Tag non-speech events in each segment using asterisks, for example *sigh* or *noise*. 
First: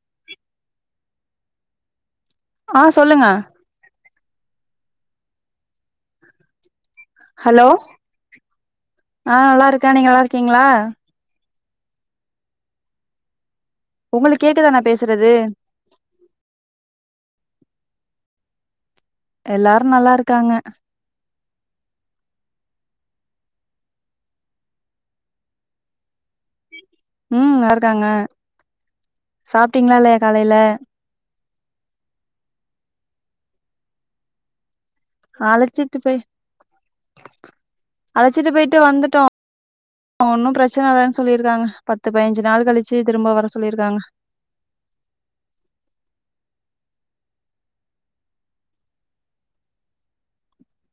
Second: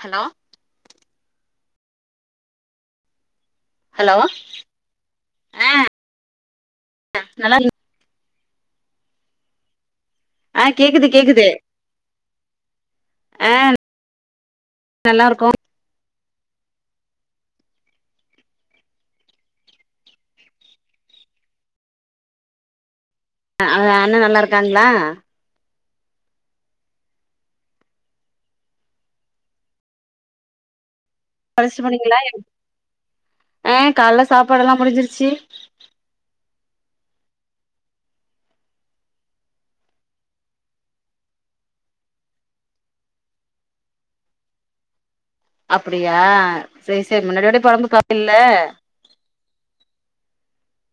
hello அ சொல்லுங்க hello அ ஹலோ நா நல்லா இருக்கே நீங்க நல்லா இருக்கீங்களா அ உங்களுக்கு கேக்குதா‌ நா பேசுறது எல்லாரு நல்லா இருக்காங்க அ அண்ண நல்லா இருக்காங்களா ம் நல்ல இருக்காங்க சாப்ட்டீங்களா இல்லியா காலையில *unintelligible* அ காலைல சாப்பாடு எல்லா முடிஞ்சிரு அழச்சிட்டு போய் அழச்சிட்டு போயிட்டு வந்துட்டோ ஒன்னு பிரச்சன இல்லன்னு சொல்லியிருக்காங்க பத்து பதினஞ்சு நாள் கழிச்சு திரும்ப வர சொல்லியிருக்காங்க அப்பிடியா செரி செரி முன்னத விட இப்ப ஒடம்பு பரவாயிலல்ல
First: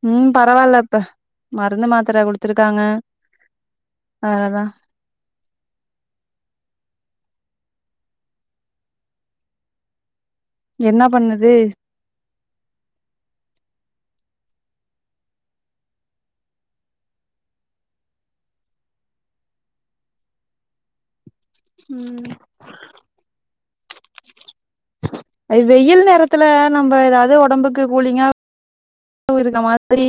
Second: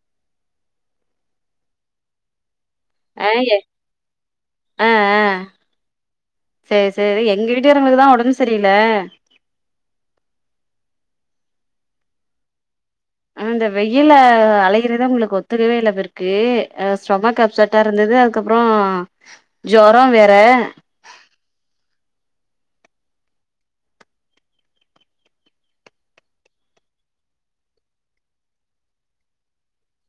ம் பரவாயில்ல இப்ப மருந்து மாத்திரா குடுத்துருக் அ அ அ சேர் சேரி எங்க வீட்டுகாரங்கதுக்குதா ஒடம்பு செரியில்ல என்னா பண்ணுது அ இந்த வெயில அலையிறது அங்களுக்கு ஒத்துக்கவே இல்ல அவருக்கு ஸ்டொமக் அப்சொட் இருந து அதுக்கப்றௌ ஜோரோ வேற ம் அது வெயில் நேரத்துல நம்ம எதாவது ஒடம்புக்கு கூலிங்கா *unintelligible* மாதிரி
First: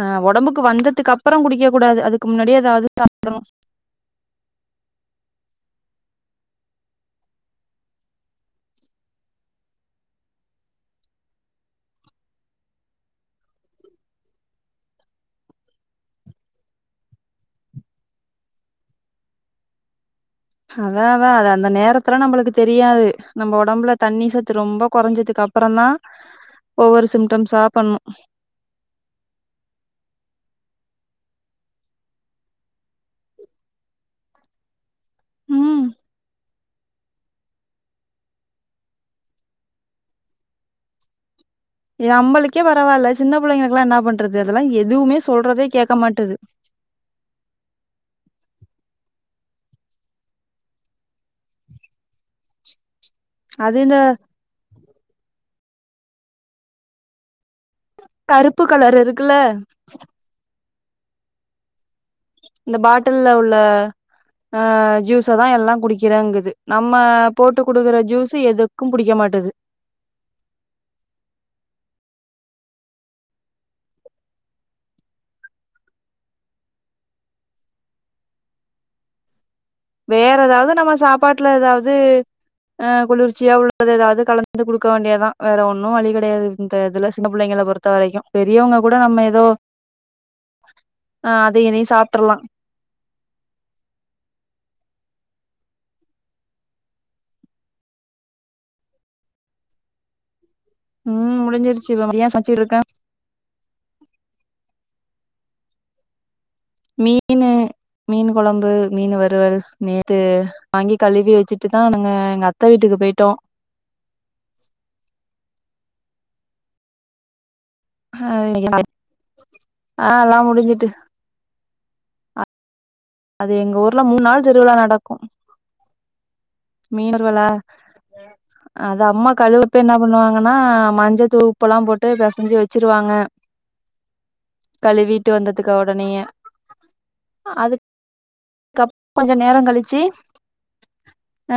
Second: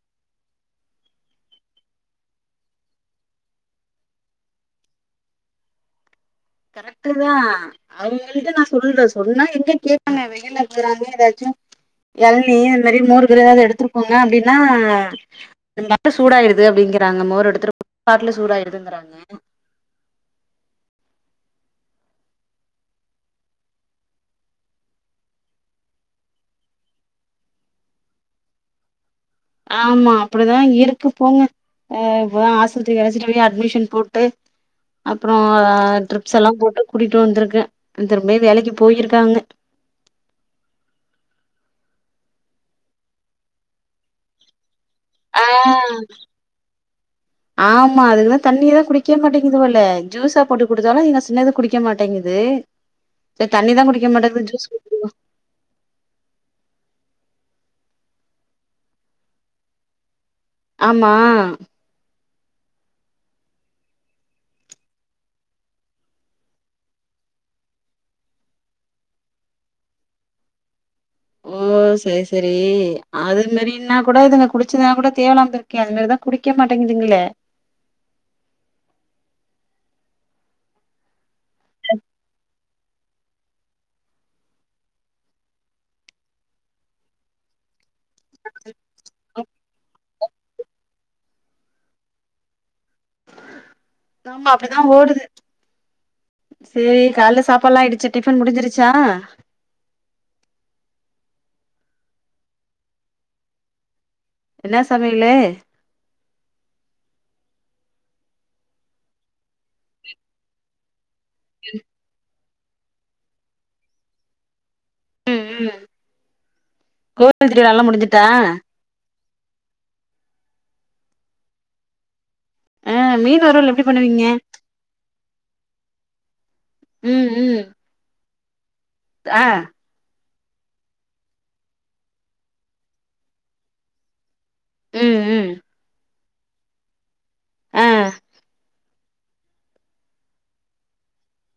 அ ஒடம்புக்கு வந்ததுக்கு அப்றோ குடிக்க கூடாது அதுக்கு முன்னாடியே எதாவது சாப்பிடனு கரெக்டு தா அவங்கள்டிட்ட நா சொல்றே சொன்னா எங்க கேட்பண்ணே வெயில இருறான எதாச்சு எளனி இந்த மாரி மோரு கீரு எதாவது எடுத்துட்டு போங்க அப்டின்னா *unintelligible* சூடாயிடுது அப்டி ங்கிறாங்க மோர் எடுத்துட்டு பாட்டில் சூடாயிருதுங்கிறாங்க அதாதா அது அந்த நேரத்துல நம்மளுக்கு தெரியாது நம்ம ஒடம்புல தண்ணி சத்து ரொம்ப கொறஞ்சதுக்கு அப்றோ அப்றோ தா ஒவ்வொரு சிம்டம்ஸா பண்ணு ஆமா அப்பிடிதா இருக்கு போங்க அ இப்பதா ஆஸ்பத்திரி அழச்சிட்டு போய் அட்மிஷன் போட்டு அப்றோ ம் ட்ரிப்ஸ் எல்லா போ கூட்டிட்டு வந்திருக்கே திரும்ப வேலைக்கு போயிருக்காங்க இது நம்பளுக்கே பரவாயில்ல சின்ன பிள்ளைங்களுக்கெல்லா என்ன பண்றது அதெல்லா எது எதுவுமே ஆ சொல்றதே கேட்க மாட்டினுது தண்ணியதா குடிக்கவே மாட்டேங்குதுல்ல ஜூஸா போட்டு குடுத்தாலு எங்க சின்னது குடிக்க மாட்டேங்குது செரி தண்ணி அது தா இந்த குடிக்க மாட்டேங்குது ஜூஸ் கு கருப்பு கலரு இருக்குல்ல ஆமா இந்த பாட்டில உள்ள அ ஜூஸ தா எல்லா குடிக்கிறேங்குது நம்ம போட்டு குடுக்குற ஜூஸ்சு எதுக்கு புடிக்க மாட்டேங்குது ம் ம் சேர் சேரி அது மேரினா கூட இதுக குடிச்சுதுனா கூட தேவலா போல இருக்கே அது மாதிரிதா குடிக்க மாட்டேங்க இதுங்களே வேற எதாவ்து நம்ம சாப்பாட்ல ஏதாவ்து அ குளிர்ச்சியா உள்ளது ஏதாவ்து கலந்து குடுக்க வேண்டியதா வேற ஒன்னு வலி கெடையாது இந்த இதுல சின்ன புள்ளைங்கள பொறுத்த த்த வரைக்கூ பெரியவுங்க கூட நம்ம எதோ ஆ அதயு இதயு சாப்ட்ரலா ஆமா அப்டிதா ஓடுது செரி கால்ல சாப்பாட்ல்லா ஆயிடுச்சி டிஃபன் முடிஞ்சிருச்சா ம் முடிஞ்சிருச்சி இப்ப மதிய சமைச்சிட்ருக்க என்னா சமையலு மீனு மீனு கொழம்பு மீனு வறுவல் நேத்து வாங்கி கழுவி வச்சிட்டு தா நாங்க எங்க அத்த வீட்டுக்கு பேயிட்டோ ம் ம் கோவில் திருவிழா எல்லா முடிஞ்சுட்டா ஆ எல்லா முடிஞ்சுட்டு ஆ மீன் அது வறுவல் எங்க எப்டி ஊர்ல பண்ணுவீங்க மூணா நாள் திருவிழா நடக்கும் ம் மீனறுவலா ம் அத அம்மா ஆ கழுவுப்பவே என்னா பண்ணுவாங்க ன்னா மஞ்சதூளு உப்பல்லாம் போட்டு பெசஞ்சி வச்சிருவாங்க ம் கழுவீட்டு ம் வந்ததுக்கா ஒடனயே அதுக்கு ஆ கப் கொஞ்சோ நேரோ கழிச்சி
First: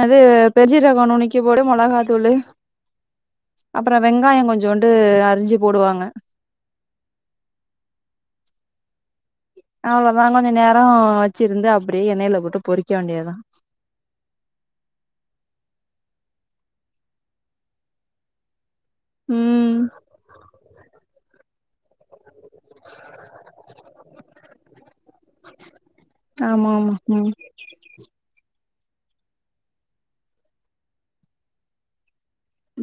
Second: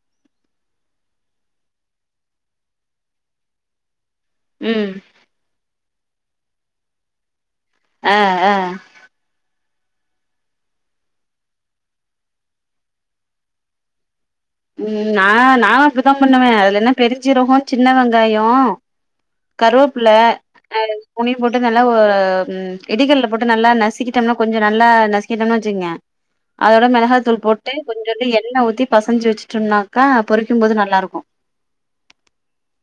அது பெருன்ஜீரகோ நுனுக்கி போட்டு மொளகாத்தூளு அப்பறம் அப்பற வெங்காயோ கொஞ்சோண்டு ம் அரிஞ்சி போடுவாங்க அ அ அவ்ளோதா கொஞ்ச நேரொ வச்சிருந்து அப்டியே எண்ணையில போட்டு பொறிக்க வேண்டியதா ம் நா நானு அப்டித்தான் பண்ணுவேன் அதுல என்ன பெருஞ்சீரகோ சின்ன வெங்காயோ ம் கருவப்புள்ள அ மூணயு போட்டு நல்லா ஒரு ம் இடிகல்ல போட்டு நல்லா நசிக்கிட்டம்னா கொஞ்சோ நல்லா நசி கிட்டம்ன்னு வச்சுங்க ஆமா அதோட ஆமா மெளகா ம் தூள் போட்டு கொஞ்சோண்டு எண்ண ஊத்தி பசஞ்சு வச்சுட் டோனாக்கா பொறிக்கும்போது நல்லா இருக்கூ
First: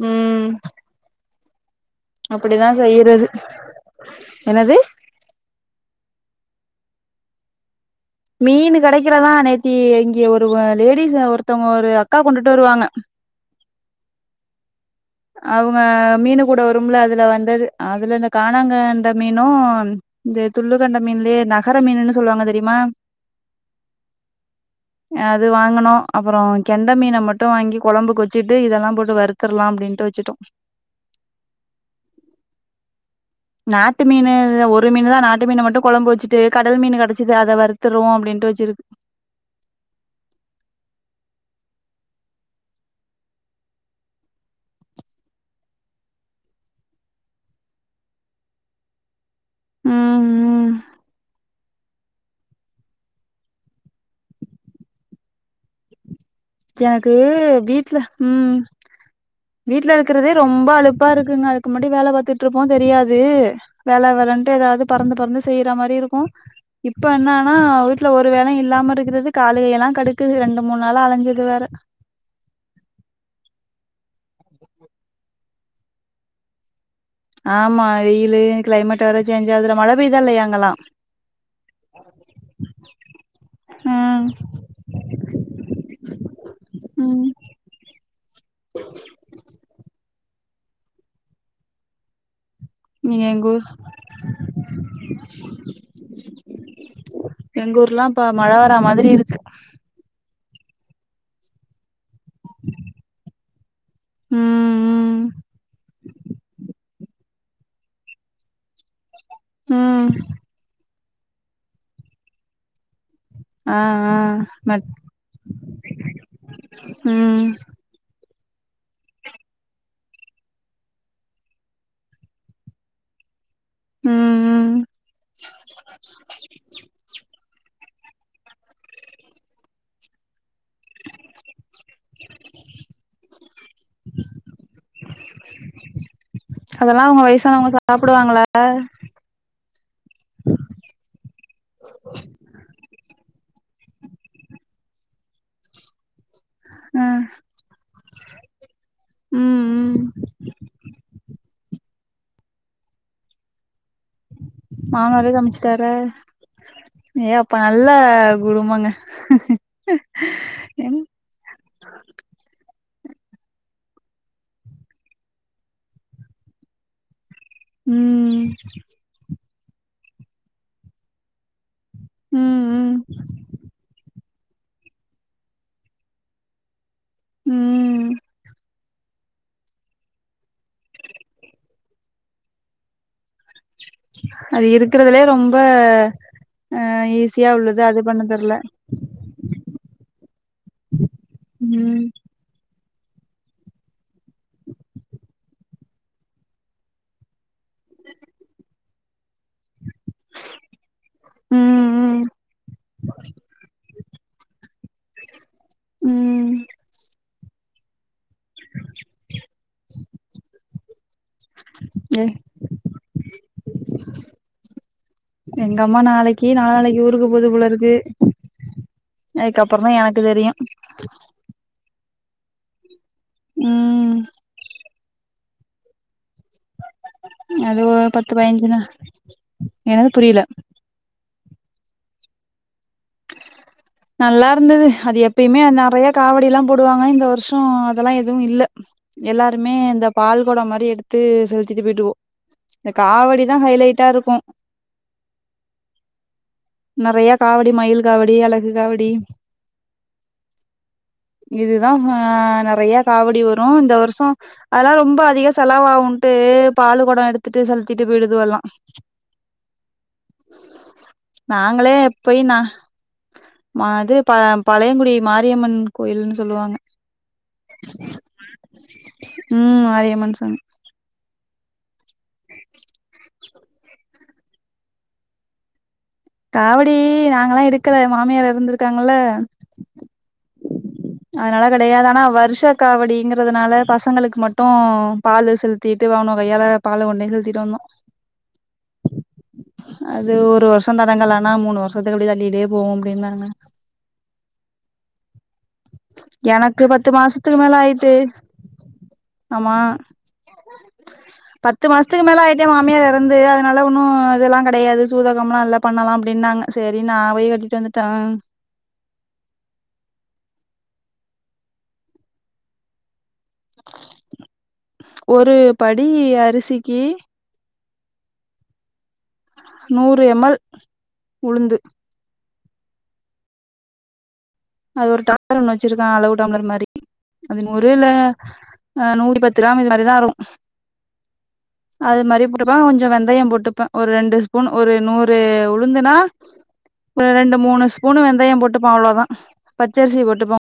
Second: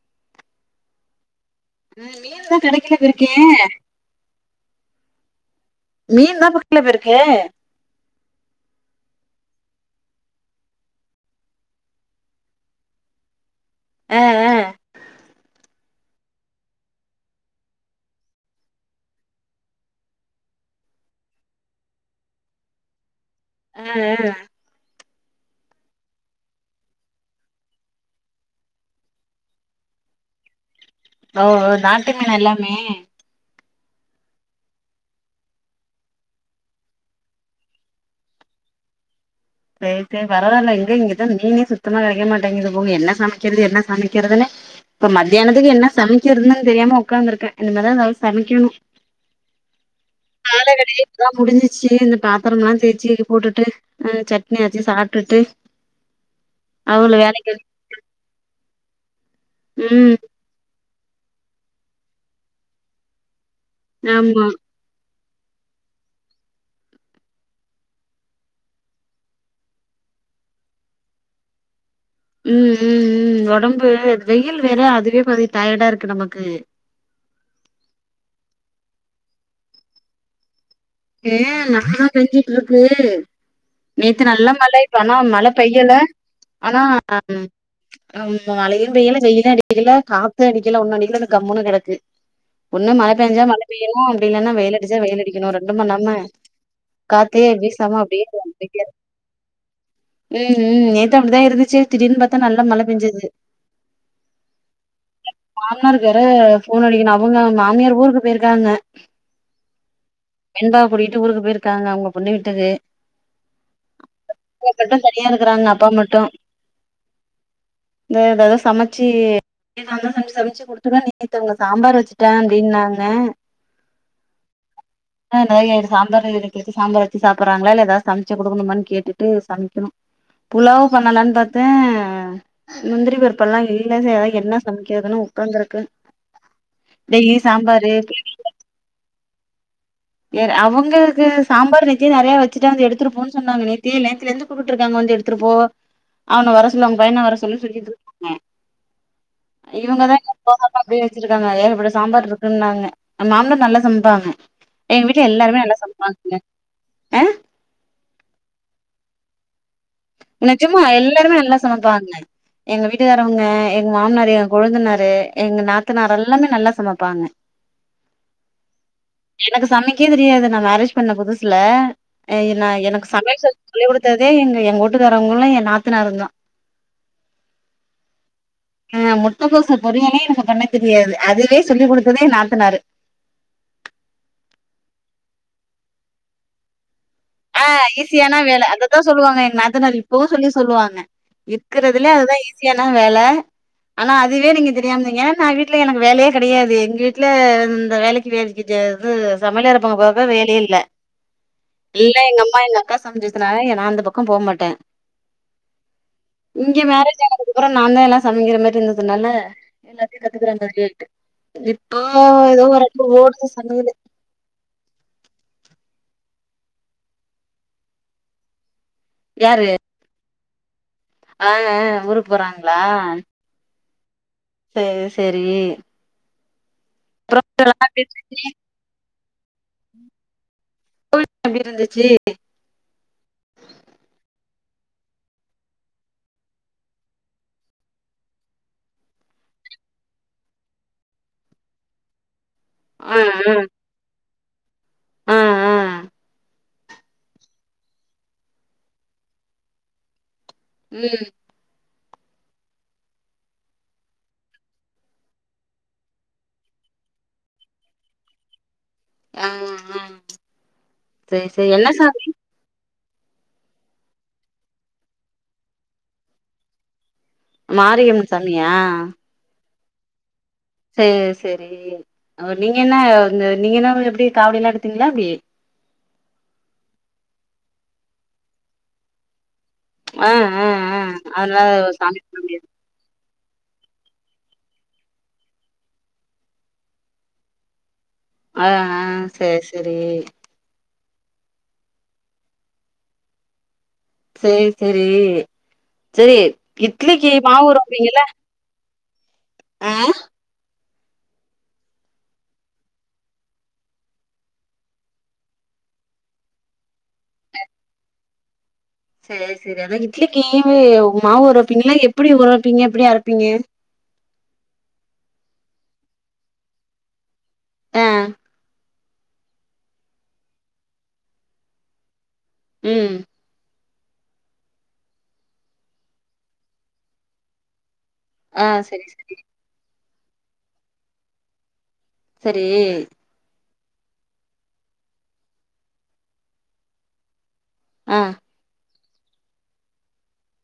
ம் ம் மீனு தா அப்டிதா கெடக்கில செய்யறது பேருக்கே என்னது மீன் தா இப்ப கெடக்கில பேருக்கே மீனு கெடக்கிலதா நேத்தி இங்க ஒரு லேடிஸ் ஒருத்தவுங்க ஒரு அக்கா கொண்டுட்டு வருவாங்க அ அ அவுங்க மீனு கூட வரும்ல அதுல வந்தது அதுல இந்த காணாங்கெண்ட மீனூ இந்த துள்ளுகெண்ட மீன்லயே நகர மீனுன்னு சொல்வாங்க தெரியுமா அ அ அது வாங்குனோ அப்பறோ கெண்ட மீன மட்டு வாங்கி கொழம்புக்கு வச்சிகிட்டு இதெல்லாம் போட்டு வருத்தரலாம் அப்டின் டு வச்சிட்டோ ஓ ஓ நாட்டு மீனா எல்லாமே நாட்டு மீனு ஒரு மீன் தான் நாட்டு மீன மட்டு கொழம்பு வச்சிட்டு கடல் மீனு கெடச்சிது அத வறுத்துருவோ அப்டின்ட்டு ரோஜ் இருக்கு சேரி சேரி பரவால்ல இங்க இங்கதா மீனே சுத்தமா கெடைக்க மாட்டேங்குது போங்க என்ன சமக்கறது என்ன சமக்கறதுன்னே இப்ப மத்தியானத்துக்கு என்ன சமக்கிறதுன்னு தெரியாம உக்காந்துருக்க இனிமேதா ஏதாவ்து சமைக்கணு ம் கால ம் வேலயே இப்பதா முடிஞ்சிச்சி இந்த பாத்திரம்ல்லா தேச்சி போட்டுட்டு அ சட்னியரச்சி சாப்டுட்டு எனக்கு வீட்ல ம் வீட்ல ம் இருக்கறதே ரொம்ப அலுப் பா இருக்குங்க அதுக்கு முன்னாடி வேல பாத்துட்ருப்போ தெரியாது வேல ஆமா வேலன்ட்டு எதாவ்து பறந்து பறந்து செய்ற மாரி இருக்கூ இப்ப என்னான்னா வீட்ல ஒரு வேலயு இல்லாம இருக்குறது காலு கையெல்லா கடுக்குது ரெண்டு மூண் நாளா அலைஞ்சது வேற ம் ம் ம் ஒடம்பு வெயில் வேற அதுவே பாதி டயர்டா இருக்கு நமக்கு ஆமா வெயிலு கிளைமேட் வேற சேஞ்ச் ஆகுதுல மழை பெய்தா இல்லையா அங்கல்லா ஏ நல்லா பெஞ்சுட்டு இருக்கு நேத்து ம் நல்ல மழ இப்ப ஆனா மழ பெய்யல ஆனா ம் ஆமா மழையு பெய்யல வெயிலு அடிக்கேல காத்து அடிக்கல ஒண்ணு அடிக்கல இந்தா கம்முனு கெடக்கு ஒண்ணு மழ நீங்க பெஞ்சா எங்க மழ ஊர் பெய்யனு அப்படில்லனா வெயில் அடிச்சா வெயில் அடிக்கணு நம்ம நம்ம காத்தே எங்க வீசாம ஊர்லா இப்ப அப்டியே மழ வரா மாதிரி இருக்கு *inaudible* ம் ம் நேத்து அப்டிதா இருந்துச்சு திடீர்னு பாத்தா நல்லா மழ பெஞ்சது ம் ம் எங்க மாமனார்க்கரு போன் அடிக்கணும் அவங்க மாமியார் ஊருக்கு போயிருக்காங்க ம் பெண்பாவ கூட்டிட்டு ஊருக்கு போயிருக்காங்க அவங்க பொண்ணு வீட்டுக்கு ஆ ஆ மட் மட்டு தனியா இருக்கறாங்க அப்பா மட்டும் ம் எதாவது சமச்சி ஏ நாந்தான் சமைச்சு சமைச்சு குடுத்துடுவே நேத்தவங்க சாம்பார் வச்சுட்டே அப்படின்னாங்க ம் ம் ஆ எ சாம்பார் இருக்கு சாம்பார் வச்சு சாப்படுறாங்களா இல்ல எதாவ சம்ச்சே குடுக்கணுமனு கேட்டுட்டு சமைக்கணு புலாவ் பண்ணலாம்னு பாத்தே முந்திரி பருப்பெல்லா இல்ல சரி அதா என்ன சமைக்கிறதுன்னு உட்க இருக்கு அதெல்லா உங்க வயசானவங்க சாப்புடுவாங்களா வேற அவங்களுக்கு சாம்பார் வச்சு நெறைய வச்சுட்டா வந்து எடுத்துருப்போன் சொன்னாங்க நே தே நேத்துல எந்து கூப்பிட்டு இருக்காங்க வந்து எடுத்துட்டுப்போ அவன வர சொல்லு அவங்க ம் பையன வர சொல்லு சொல்லிட்டு இருக்காங்க ம் ம் இவங்கதா இன்னும் போகம அப்டிய வச்சிருக்காங்க ஏழுபட சாம்பார் இருக்குன்னாங்க மாம்னார் நல்லா சமப்பாங்க மாமனாரே சமச்சுட்டாரா ஆ ஏ அப்பா நல்ல குடும்பங்க நெஜமா ம் எல்லாருமே நல்லா சமைப்பாங்க எங்க வீட்டுக்காரவங்க எங்க மாமனாரு எங் கொழுந்தனாரு எங்க நாத்தனார் எல்லாமே நல்லா சமைப்பாங்க ம் எனக்கு சமைக்கே தெரியாது நா மேரேஜ் பண்ண புதுசுல ம் ந ம் எனக்கு சமையல் சொல்லி குடுத்தது தே எங்க எங்க வீட்டுக்காரவங்களு என் நாத்தனாருந்தான் ம் ஆ முட்டக்கோச பொரியலே எனக்கு பண்ண தெரியாது அதுவே சொல்லிக் குடுத்தது என் நாத்தனாரு அது இருக்கிறதுலயே ரொம்ப ஆ ஆ ஈஸியானா வேல அதத்தா சொல்லுவாங்க எ நாத்தனார் இப்பவு சொல்லி சொல்லுவாங்க ம் இருக்றதுலயே அதுதா ஈஸியானான வேல ஆனா அதுவே நீங்க தெரியாமந்தீங்க ஏன்னா வீட்ல எனக்கு வேலையே கெடையாது எங்க வீட்டுல இந்த வேலைக்கு வேலை இது சமையலர பக்க போக்க வேலயே இல்ல ம் எல்லா ம் எங்க அம்மா எங்க அக்கா சமைஞ்சதுனால நா அந்த பக்கம் போமாட்டே ம் இங்க மேரேஜ் ஆனதுக் கப்புற நா தா எல்லா சமைக்கிற மாரி இருந்ததுனால எல்லாத்தையு கத்துக்குற மாதிரி இப்போ எ ஏதோ ஓரளவுக்கு ஓடுது சமையலு எங்கம்மா நாளைக்கு நாலான்னைக்கு ஊருக்கு போதுபோல இருக்கு அதுக்குப்புற தா எனக்கு தெரியு அ ஆ ஊருக்கு போறாங்களா ம் சேரி சேரி அப்புறம் அது எல்லாம் பேச்சு பத்து பயஞ்சுதா என்னது புரியல நம்பிகிட்டு இருந்துச்சு நல்லா இருந்தது அது எப்பயுமே நெறைய காவடி எல்லா போடுவாங்க இந்த வருஷ அதெல்லா எதுவு இல்ல எல்லாருமே இந்த பால் கொடம் மாரி எடுத்து செலித்திட்டு போயிட்ருக்கோ இந்த காவடி தா ஹைலைட்டா இருக்கு ஆஹ் ஆஹ் நெறையா காவடி மயில் காவடி அழகு காவடி ம் தா ஹ நெறையா காவடி வரும் இந்த வருஷோ அதல்லா ரொம்ப அதிக செலாவாவுன்ட்டு பா பாலு கொடோ எடுத்துட்டு செலுத்திட்டு போயிடுது வல்லா ஆ ஆ செரி செரி என்ன நாங்களே சாமி போயி நா மா அது ப பழையங்குடி மாரியம்மன் கோயில்ன்னு சொல்லுவாங்க மாரியம்மன் சமியா ம் மாரியம்மன் சாமி சேர் செரி ஒ நீங்க என்ன வந்து நீங்க என்ன எப்டி காவடி எல்லா எடுத்தீங்களா எப்டி காவடி நாங்கல்லா எடுக்கல மாமியார் இறந்திருக்காங்கல்ல ஆ ஆ ஆ அதனால கேடையாது சாமி ஆனா கும்பிட முடியாது வருஷ காவடிங்கற றதுனால பசங்களுக்கு மட்டு பாலு செலுத்திட்டு வானு கையால பால கொண்டுபோயி செலுத்திட்டு வந்தோ ஆஹ்ஹ் சேர் செரி ஷ தொடங்கலானா மூணு வருஷத்துக்கப்படி தள்ளிடே போவும் அப்டின்னாங்க சேரி செரி சேர் எனக்கு பத்து இட்லிக்கு மாசத்துக்கு மாவு ஊர மேல ஆயிட்டு வப்பீங்கல்ல ஆமா ஆ பத்து மாசத்துக்கு மேல ஆயிட்டு என் மாமியார் இறந்து அதனால ஒன்னும் இதெல்லா கெடையாது சூதகம்லா இல்ல பண்ணலா அப்டின்னாங்க செரி நா போயி கட்டிட்டு வந்துட்டே சேர் செரி அதா இட்லிக்கி உ மாவு ஊர வப்பீங்கல்லா எப்டி ஊர வப்பீங்க எப்டி அரப் ஒரு படி அரிசிக்கி ஹ்ஹே நூறு எம் எல் உளுந்து உம் அது ஒரு டம்ளர் ஒண்ணு வச்சிருக்க அளவு டம்ளர் மாதிரி அது நூறு ல்ல ஆ செரி செரி நூறு பத்து ரூப இது மாதிரிதா ருக்கு அது மாரி செரி போட்டுப்ப கொஞ்சம் வெந்தயம் போட்டுப்ப ஒரு ரெண்டு ஸ்பூன் ஒரு நூறு உளுந்துனா ஒரு ரெண்டு மூணு ஸ்பூனு ஆ வெந்தயம் போட்டுப்ப அவ்ளோதா பச்சரிசி போட்டுப்ப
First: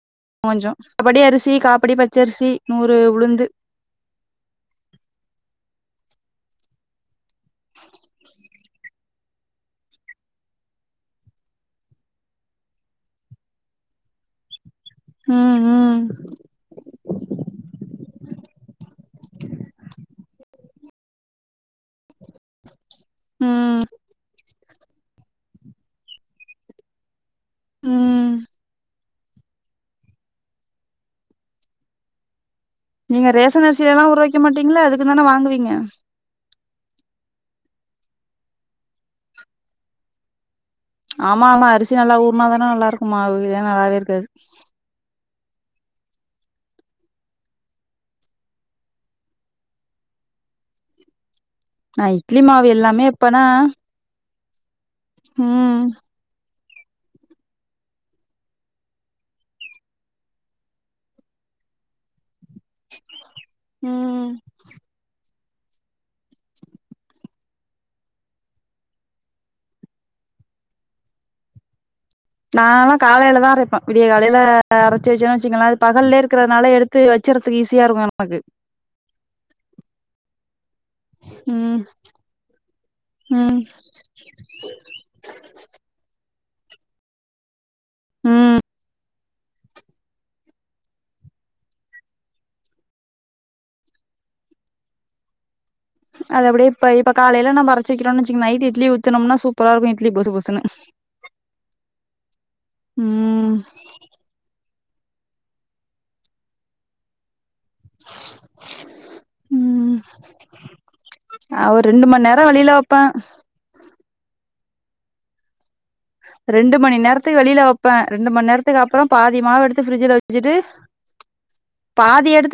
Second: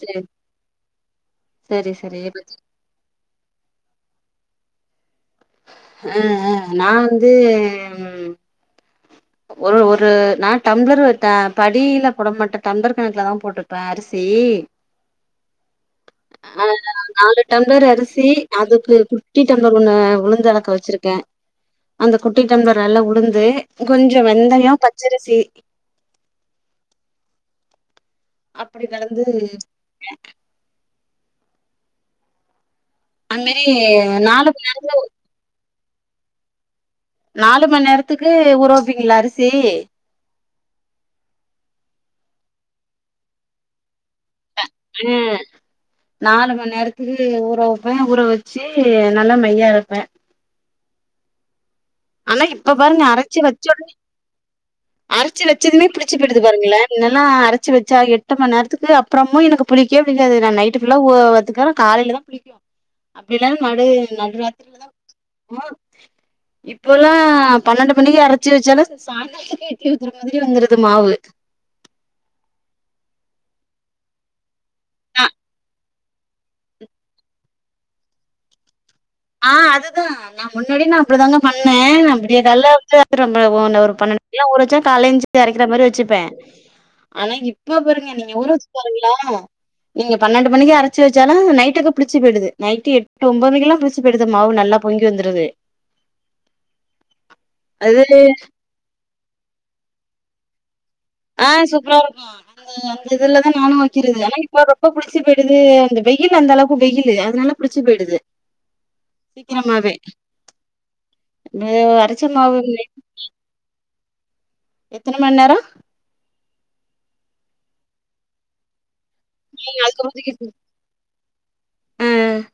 செரி கொஞ்சோ படி அரிசி செரி காப்படி செரி பச்சரிசி நூறு உளுந் து ஹ்ஹு நா வந்து ஒரு ஒரு நா டம்ளர்ட்ட படியில போட மாட்ட டம்ளர் கணக்குல தா போட்டுப்பே அரிசி இ ம் ம் அஹ் நாலு டம்ளர் அரிசி அதுக்கு குட்டி டம்ளர் ஒண்ணு உளுந்தள க வச்சிருக்கே அந்த குட்டிடம்ளரால உளுந்து ம் கொஞ்சோ வெந்தயோ பச்சரிசி ம் அப்படி களந்து *inaudible* நீங்க ரேஷன் அரிசியெல்லா ஊரவெக்க நாலு மணி மாட்டீங்ளா அதுக்கு தானே வாங்குவீங்க நாலு மணா நேரத்துக்கு ஊர வப்பீங்ளா அரிசி ஆமா ஆமா அரிசி நல்லா ஊர்னா தானே நல்லா இருக்குமாவு ல்லனா நல்லாவே இருக்காது ஹ்ஹே நாலு மண் நேரத்துக்கு ஊற வப்பே ஊற வெச்சு நல்லா மையா அரப்பே நா இட்லி ஆனா மாவு எல்லாமே எப்பனா அரச்சி ம் வெச்சதுமே புளிச்சு போயிடுது வருங்களல்லே முன்னெல்லா அரச்சு வெச்சா எட்டு மண் நேரத்துக்கு அப்பறமும் எனக்கு புளிக்கே புடிக்காது நா நைட்டு புல்லா உ வச் க்கான காலைல தா புளிக்கு அப்டிஇல்லன்னா நடு ம் நடுராத்திரிலதா ம் இப்பெல்லா பன்னெண்டு மணிக்கு அரைச்சி வச்சாலு சாய்ங்காலதுக்கே இட்லி ஊத்துற மாதிரி வந்துருது மாவு நா ல்லா காலேல தா அரைப்பே விடிய காலேல அரைச்சி அ வச்சேன்னு வச்சுங்களே பகல்லயே இருக்குறதுனால எடுத்து வச்சிறதுக்கு ஈஸியா இருக்கு நமக்கு ஆ அதுதா நா முன்னாடி நா அப்டிதாங்க ம் பண்ணே நா அப்படிய நல்லா அரச்சி எடுத்துட்டு ம் வந்துருவே ஒரு பன்னண் நல்லா ஊற வச்சா காலேல எஞ்சி போய் அரைக்கிற மாரி வச்சிப்பே ஆனா இப்ப பாருங்க நீங்க ஊற ம் வச்சி பாருங்களே நீங்க பன்னெண்டு மணிக்கி அரச்சி வச்சாலு நைட்டுக்கு புளிச்சி போயிடுது நைட்டு எட்டு ஒன்பது மணிக்கெல்லா புளிச்சி பொய்டுது மாவு நல்லா பொங்கி வந்துருது அது அப்டியே இப்ப இப்ப காலேல நம்ப அரச்சி அது வக்கிறோன்னு வச்சுங்க நைட் இட்லி ஊத் ஊத்துனம்னா சூப்பரா இருக்கு இட்லி பொசுபொசுன்னு ஆ சூப்பரா இருக்கு அந்த அந்த இதுலதா ம் நானு வைக்கிறது ஆனா இப்போ ரொம்ப புளிச்சி போயி்டது அந்த வெயில் அந்த அளவுக்கு வெயில் அதனால புளிச்சி போயிடுது சீக்கிரமாவே ம் ஆ என்னய ஒரு ரெண்டு மண் நேரோ வரச்சொன்னாக வெளியில இன்னக்கி வப்பே எத்தன மணி நேரோ ரெண்டு மணி நேரத்துக்கு வெளில வப்பே ரெண்டு மணி நேரத்துக்கு அப்பறோ பாதி மாவு எடுத்து அதுக்கப்புறோ பிரிட்ஜ்ல தூக்கி வச்சிட்டு ஆ பாதி எடுத்து